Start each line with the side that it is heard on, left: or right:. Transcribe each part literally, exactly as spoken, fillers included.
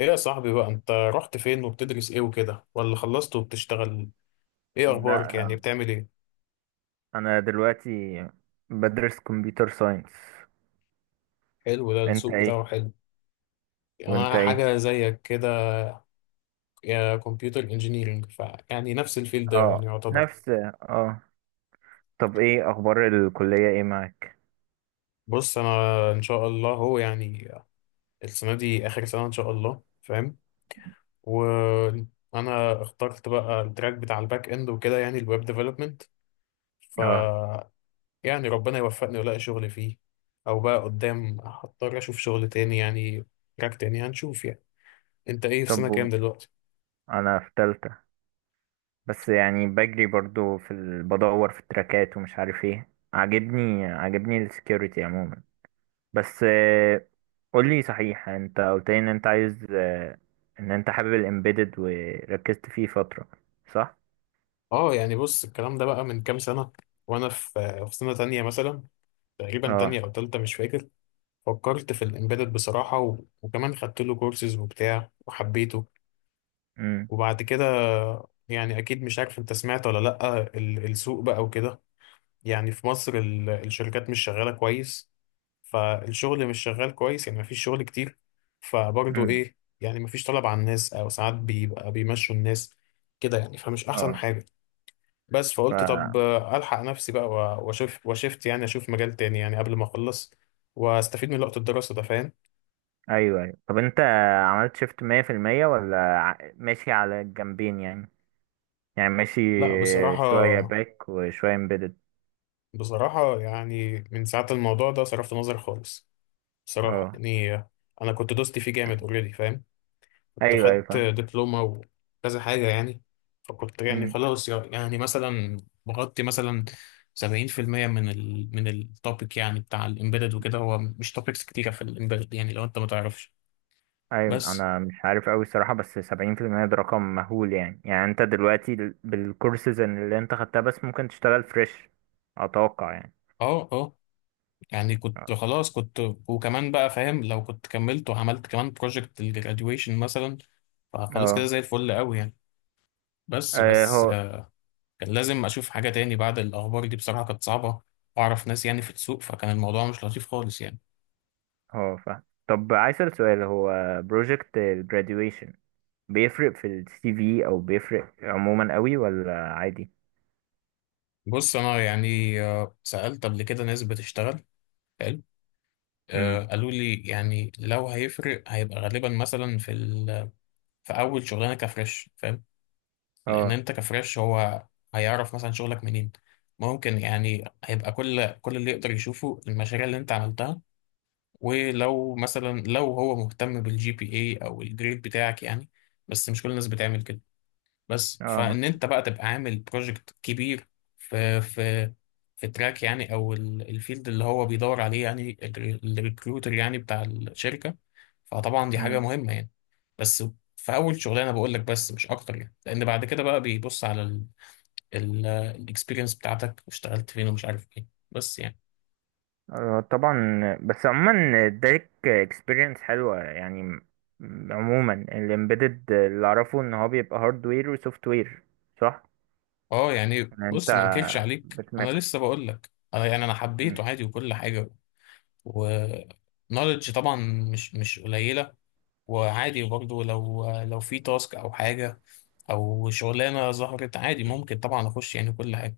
left: ايه يا صاحبي بقى انت رحت فين وبتدرس ايه وكده، ولا خلصت وبتشتغل؟ ايه اخبارك؟
right: لا،
left: يعني بتعمل ايه؟
right: انا دلوقتي بدرس كمبيوتر ساينس.
left: حلو، ده
right: انت
left: السوق بتاعه
right: ايه؟
left: حلو.
right: وانت
left: انا
right: ايه؟
left: حاجه زيك كده، يا كمبيوتر انجينيرنج. ف يعني نفس الفيلد يعني
right: اه
left: يعتبر.
right: نفس اه طب ايه اخبار الكلية، ايه معاك؟
left: بص انا ان شاء الله هو يعني السنه دي اخر سنه ان شاء الله، فاهم؟ وانا اخترت بقى التراك بتاع الباك اند وكده، يعني الويب ديفلوبمنت.
right: اه.
left: يعني ربنا يوفقني والاقي شغل فيه، او بقى قدام هضطر اشوف شغل تاني يعني، تراك تاني هنشوف يعني. انت ايه، في سنة
right: طب
left: كام
right: و-
left: دلوقتي؟
right: انا في تالتة، بس يعني بجري برضو في ال... بدور في التراكات ومش عارف ايه. عاجبني عاجبني السكيورتي عموما. بس آه، قولي صحيح، انت قلت لي ان انت عايز، آه، ان انت حابب الامبيدد وركزت فيه فترة، صح؟
left: اه يعني بص، الكلام ده بقى من كام سنة، وانا في في سنة تانية مثلا، تقريبا
right: اه.
left: تانية او تالتة مش فاكر. فكرت في الامبيدد بصراحة و... وكمان خدت له كورسز وبتاع وحبيته.
right: امم
left: وبعد كده يعني اكيد مش عارف انت سمعت ولا لأ، ال- السوق بقى وكده، يعني في مصر ال- الشركات مش شغالة كويس، فالشغل مش شغال كويس، يعني مفيش شغل كتير. فبرضه
right: امم
left: ايه، يعني مفيش طلب على الناس، او ساعات بيبقى بيمشوا الناس كده يعني، فمش احسن
right: اه.
left: حاجة. بس
right: ف...
left: فقلت طب آه، الحق نفسي بقى و- واشوف، وشفت يعني اشوف مجال تاني يعني قبل ما اخلص، واستفيد من وقت الدراسة ده، فاهم؟
right: ايوه ايوه طب انت عملت شيفت مية في المية؟ ولا ع- ماشي على الجنبين؟ يعني يعني ماشي
left: لا بصراحة،
right: شوية باك وشوية امبيدد.
left: بصراحة يعني من ساعة الموضوع ده صرفت نظر خالص. بصراحة
right: اه.
left: يعني آه، انا كنت دوستي فيه جامد اوريدي، فاهم؟ كنت
right: ايوه ايوه
left: خدت
right: فاهم.
left: دبلومة وكذا حاجة يعني. فكنت يعني
right: أمم.
left: خلاص يعني مثلا بغطي مثلا سبعين في المية من ال من التوبيك، يعني بتاع الإمبيدد وكده، هو مش توبيكس كتيرة في الإمبيدد يعني، لو أنت ما تعرفش.
right: ايوه،
left: بس
right: انا مش عارف اوي الصراحة، بس سبعين في المية ده رقم مهول يعني. يعني انت دلوقتي ال- بالكورسز اللي انت خدتها بس ممكن تشتغل فريش، اتوقع يعني.
left: اه اه، يعني
right: اه
left: كنت خلاص كنت. وكمان بقى، فاهم؟ لو كنت كملت وعملت كمان بروجكت الجراديويشن مثلا، فخلاص كده
right: اه
left: زي الفل قوي يعني. بس
right: آه،
left: بس
right: هو
left: آه، كان لازم أشوف حاجة تاني. بعد الأخبار دي بصراحة كانت صعبة، وأعرف ناس يعني في السوق، فكان الموضوع مش لطيف خالص يعني.
right: هو فاهم. طب عايز اسأل سؤال: هو بروجكت الجراديويشن بيفرق في السي في، او بيفرق عموما قوي ولا عادي؟
left: بص انا يعني آه، سألت قبل كده ناس بتشتغل. حلو، آه،
right: امم.
left: قالوا لي يعني لو هيفرق هيبقى غالبا مثلا في ال... في اول شغلانه كفريش، فاهم؟ لان
right: اه.
left: انت كفريش هو هيعرف مثلا شغلك منين؟ ممكن يعني هيبقى كل كل اللي يقدر يشوفه المشاريع اللي انت عملتها، ولو مثلا لو هو مهتم بالجي بي اي او الجريد بتاعك يعني، بس مش كل الناس بتعمل كده. بس
right: اه ما-
left: فان انت بقى تبقى عامل بروجكت كبير في في في تراك يعني، او ال- الفيلد اللي هو بيدور عليه يعني، الر- الريكروتر يعني بتاع الشركه، فطبعا دي حاجه
right: مم.
left: مهمه يعني. بس في اول شغلانه بقول لك، بس مش اكتر يعني، لان بعد كده بقى بيبص على الاكسبيرينس بتاعتك، واشتغلت فين ومش عارف ايه، بس يعني.
right: آه، طبعا. بس عموما اداك اكسبيرينس حلوه يعني. م- عموما الامبيدد اللي اعرفه ان هو بيبقى هاردوير وسوفت وير، صح؟
left: اه يعني
right: يعني انت
left: بص، ما انكرش عليك، انا
right: بتمكس.
left: لسه بقول لك انا يعني انا حبيته
right: مم.
left: عادي وكل حاجه. و knowledge طبعا مش مش قليله، وعادي برضو، لو لو في تاسك او حاجه او شغلانه ظهرت عادي، ممكن طبعا اخش يعني كل حاجه.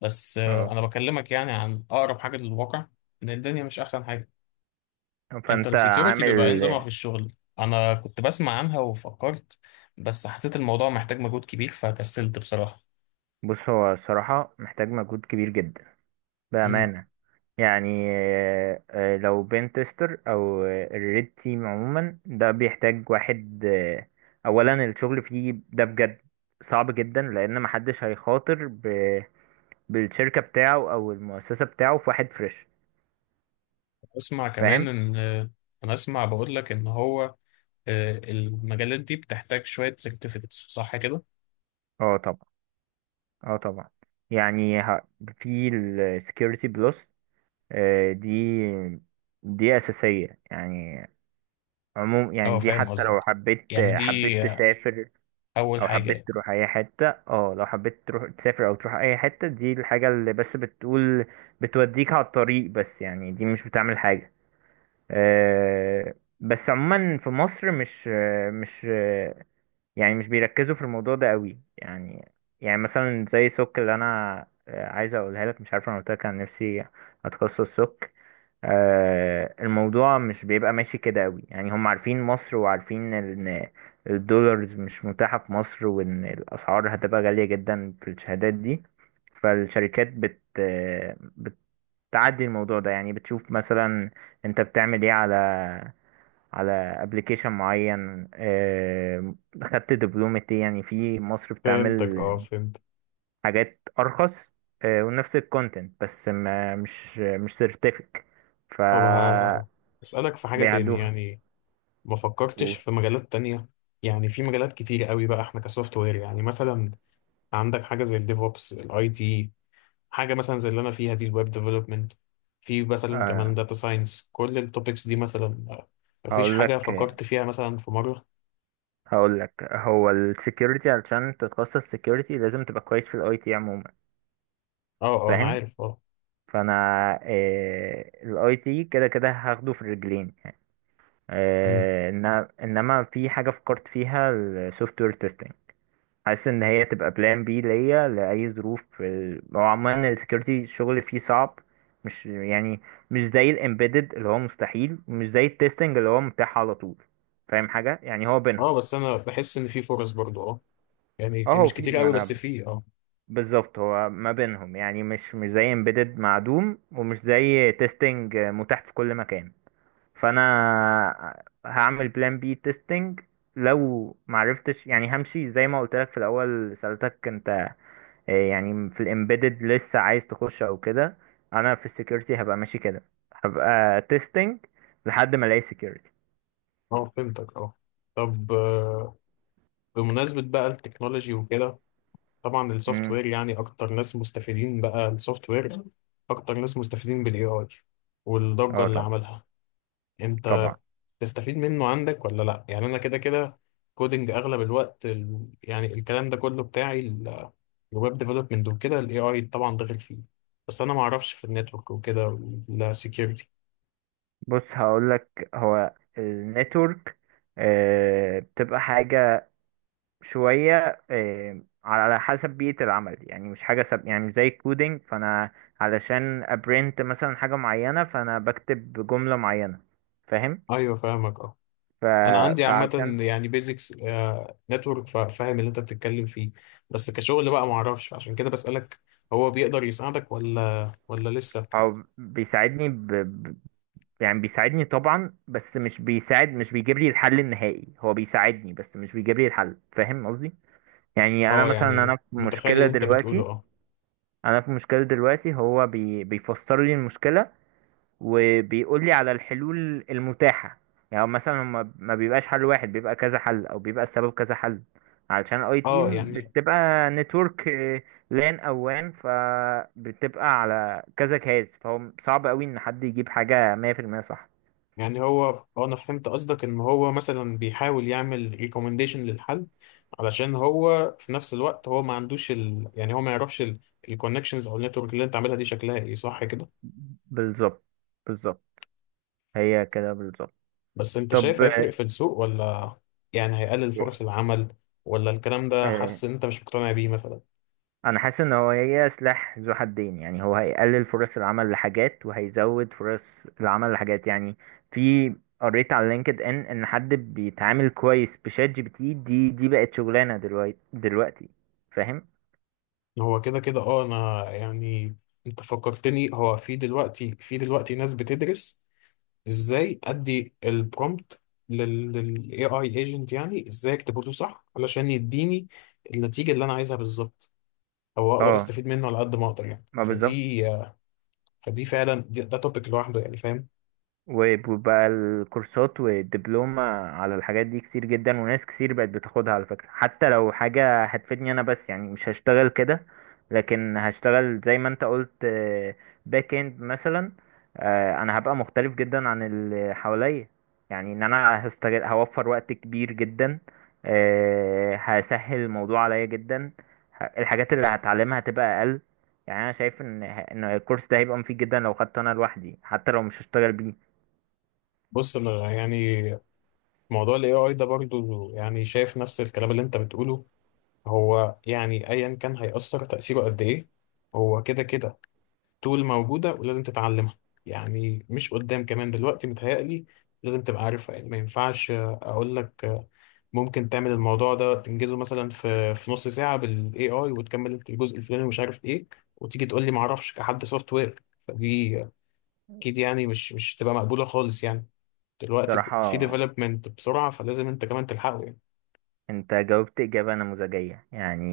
left: بس آه،
right: اه،
left: انا بكلمك يعني عن اقرب حاجه للواقع، ان الدنيا مش احسن حاجه. انت
right: فانت
left: السكيورتي بيبقى إيه نظامها
right: عامل.
left: في الشغل؟ انا كنت بسمع عنها وفكرت، بس حسيت الموضوع محتاج مجهود كبير فكسلت بصراحه.
right: بص، هو الصراحه محتاج مجهود كبير جدا،
left: مم.
right: بامانه. يعني آه، آه، لو بين تيستر او الريد تيم، عموما ده بيحتاج واحد، آه، اولا الشغل فيه ده بجد صعب جدا، لان محدش هيخاطر ب- بالشركة بتاعه او المؤسسة بتاعه في واحد فريش.
left: اسمع كمان
right: فاهم.
left: ان آه، انا اسمع بقول لك ان هو آه، المجالات دي بتحتاج شويه سيرتيفيكتس، صح كده؟
right: اه طبعا. اه طبعا. يعني ه- في السكيورتي بلس، دي دي اساسية يعني. عموم
left: اه
right: يعني دي
left: فاهم
right: حتى لو
left: قصدك،
right: حبيت،
left: يعني دي
right: حبيت
left: آه،
right: تسافر
left: اول
right: او حبيت
left: حاجه.
right: تروح اي حتة. اه، لو حبيت تروح تسافر او تروح اي حتة، دي الحاجة اللي بس بتقول بتوديك على الطريق، بس يعني دي مش بتعمل حاجة. أه. بس عموما في مصر مش، آه، مش آه، يعني مش بيركزوا في الموضوع ده قوي يعني. يعني مثلا زي سوك اللي انا، آه، عايز اقولها لك، مش عارف انا قلت لك عن نفسي، اتخصص سوك، آه، الموضوع مش بيبقى ماشي كده قوي يعني. هم عارفين مصر وعارفين ان الدولارز مش متاحة في مصر، وان الاسعار هتبقى غالية جدا في الشهادات دي. فالشركات بت آه، بتعدي الموضوع ده يعني. بتشوف مثلا انت بتعمل ايه على على ابلكيشن معين، آه، خدت دبلومة ايه. يعني في مصر
left: فهمتك،
right: بتعمل
left: اه فهمت.
right: حاجات ارخص، آه، ونفس الكونتنت، بس ما مش مش سيرتيفيك،
left: طب ه... اسألك في حاجة تاني
right: بيعدوها.
left: يعني، ما فكرتش
right: و-
left: في مجالات تانية؟ يعني في مجالات كتير قوي بقى، احنا كسوفت وير يعني مثلا، عندك حاجة زي الديفوبس، الاي تي، حاجة مثلا زي اللي انا فيها دي الويب ديفلوبمنت، في مثلا
right: آه،
left: كمان داتا ساينس، كل التوبكس دي مثلا آه، مفيش
right: هقول
left: حاجة
right: لك
left: فكرت فيها مثلا في مرة؟
right: هقول لك هو السكيورتي علشان تتخصص سكيورتي لازم تبقى كويس في الاي تي عموما.
left: اه اه، انا
right: فاهم.
left: عارف اه.
right: فانا الاي تي كده كده هاخده في الرجلين.
left: مم.
right: آه، إن- انما في حاجه فكرت فيها: السوفت وير تيستنج. حاسس ان هي تبقى بلان بي ليا لاي ظروف في ال- هو عموما السكيورتي الشغل فيه صعب، مش يعني مش زي الامبيدد اللي هو مستحيل، ومش زي التيستنج اللي هو متاح على طول. فاهم حاجة؟ يعني هو بينهم.
left: اه بس انا بحس ان في فرص برضو اه، يعني
right: اه هو
left: مش
right: في،
left: كتير
right: ما
left: قوي بس
right: انا
left: في اه.
right: بالظبط، هو ما بينهم يعني. مش مش زي امبيدد معدوم ومش زي تيستنج متاح في كل مكان. فانا هعمل بلان بي تيستنج لو معرفتش يعني. همشي زي ما قلت لك في الاول سألتك انت، آه، يعني في الامبيدد لسه عايز تخش او كده. انا في السكيورتي هبقى ماشي كده، هبقى تيستنج لحد ما الاقي سكيورتي.
left: اه فهمتك اه. طب آه، بمناسبة بقى التكنولوجي وكده، طبعا السوفت وير
right: امم.
left: يعني أكتر ناس مستفيدين بقى السوفت وير، أكتر ناس مستفيدين بال إيه آي والضجة
right: اه
left: اللي
right: طبعا.
left: عملها. أنت
right: طبعا.
left: تستفيد منه عندك ولا لأ؟ يعني أنا كده كده كودينج أغلب الوقت، ال... يعني الكلام ده كله بتاعي ال- الويب ديفلوبمنت وكده، ال إيه آي طبعا داخل فيه. بس أنا معرفش في النتورك وكده والسكيورتي.
right: بص هقول لك، هو النتورك آه، بتبقى حاجة شوية، آه، على حسب بيئة العمل يعني. مش حاجة سب، يعني مش زي الكودينج، فأنا علشان أبرنت مثلا حاجة معينة فأنا بكتب جملة معينة. فاهم.
left: أيوه فاهمك.
right: ف...
left: انا عندي عامه
right: فعلشان،
left: يعني بيزكس نتورك، فاهم اللي انت بتتكلم فيه، بس كشغل بقى ما اعرفش، عشان كده بسالك هو بيقدر يساعدك ولا ولا لسه؟
right: أو بيساعدني ب... ب- يعني بيساعدني طبعا، بس مش بيساعد، مش بيجيب لي الحل النهائي. هو بيساعدني بس مش بيجيب لي الحل. فاهم قصدي؟ يعني أنا
left: اه
right: مثلا،
left: يعني
right: أنا في
left: متخيل
right: مشكلة
left: اللي انت بتقوله
right: دلوقتي
left: اه.
right: انا في مشكله دلوقتي، هو بي بيفسر لي المشكله، وبيقول لي على الحلول المتاحه. يعني مثلا هما ما بيبقاش حل واحد، بيبقى كذا حل، او بيبقى السبب كذا حل. علشان اي
left: اه
right: تيم
left: يعني
right: بتبقى نتورك، لان او وان، فبتبقى على كذا جهاز، فهو صعب قوي ان حد يجيب حاجه مية في المية صح.
left: يعني هو آه، انا فهمت قصدك، ان هو مثلا بيحاول يعمل ريكومنديشن للحل، علشان هو في نفس الوقت هو ما عندوش ال... يعني هو ما يعرفش الكونكشنز او النتورك اللي انت عاملها دي شكلها ايه، صح كده؟
right: بالظبط بالظبط هي كده بالظبط.
left: بس انت
right: طب.
left: شايف هيفرق في السوق، ولا يعني هيقلل فرص
right: آه،
left: العمل، ولا الكلام ده
right: آه،
left: حاسس ان انت مش مقتنع بيه مثلا؟
right: انا حاسس ان هو، هي سلاح ذو حدين يعني. هو هيقلل فرص العمل لحاجات، وهيزود فرص العمل لحاجات يعني. في، قريت على لينكد ان ان حد بيتعامل كويس بشات جي بي تي دي، دي بقت شغلانه دلوقتي دلوقتي فاهم.
left: هو كده كده اه، انا يعني انت فكرتني، هو في دلوقتي، في دلوقتي ناس بتدرس ازاي ادي البرومبت لل إيه آي agent، يعني ازاي اكتبه له صح علشان يديني النتيجة اللي انا عايزها بالظبط، او اقدر
right: اه
left: استفيد منه على قد ما اقدر يعني.
right: ما بالظبط.
left: فدي فدي فعلا دي- ده توبيك لوحده يعني، فاهم؟
right: وبقى الكورسات والدبلومة على الحاجات دي كتير جدا، وناس كتير بقت بتاخدها. على فكرة حتى لو حاجة هتفيدني أنا، بس يعني مش هشتغل كده، لكن هشتغل زي ما أنت قلت، باك إند مثلا، آه، أنا هبقى مختلف جدا عن اللي حواليا. يعني إن أنا هستغل هوفر وقت كبير جدا، آه، هسهل الموضوع عليا جدا. ه- الحاجات اللي هتعلمها هتبقى أقل. يعني أنا شايف إن إن الكورس ده هيبقى مفيد جدا لو خدته أنا لوحدي، حتى لو مش هشتغل بيه.
left: بص انا يعني موضوع ال إيه آي ده برضو يعني شايف نفس الكلام اللي انت بتقوله. هو يعني ايا كان هيأثر تأثيره قد ايه، هو كده كده طول موجودة ولازم تتعلمها، يعني مش قدام، كمان دلوقتي متهيألي لازم تبقى عارفها. يعني ما ينفعش اقول لك ممكن تعمل الموضوع ده تنجزه مثلا في في نص ساعة بال إيه آي، وتكمل انت الجزء الفلاني ومش عارف ايه، وتيجي تقول لي ما اعرفش كحد سوفت وير، فدي اكيد يعني مش مش تبقى مقبولة خالص يعني. دلوقتي في
right: بصراحة
left: ديفلوبمنت بسرعة، فلازم انت كمان تلحقه يعني.
right: انت جاوبت اجابة نموذجية يعني.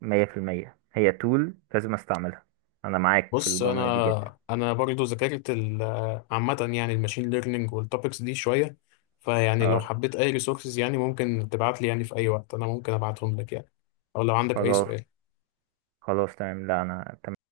right: مية في المية هي تول لازم استعملها. انا معاك في
left: بص
right: الجملة دي جدا.
left: انا انا برضو ذاكرت ال- عامه يعني الماشين ليرنينج والتوبكس دي شويه. فيعني لو
right: اه.
left: حبيت اي ريسورسز يعني ممكن تبعت لي يعني، في اي وقت انا ممكن ابعتهم لك يعني، او لو عندك اي
right: خلاص
left: سؤال.
right: خلاص تمام. لا انا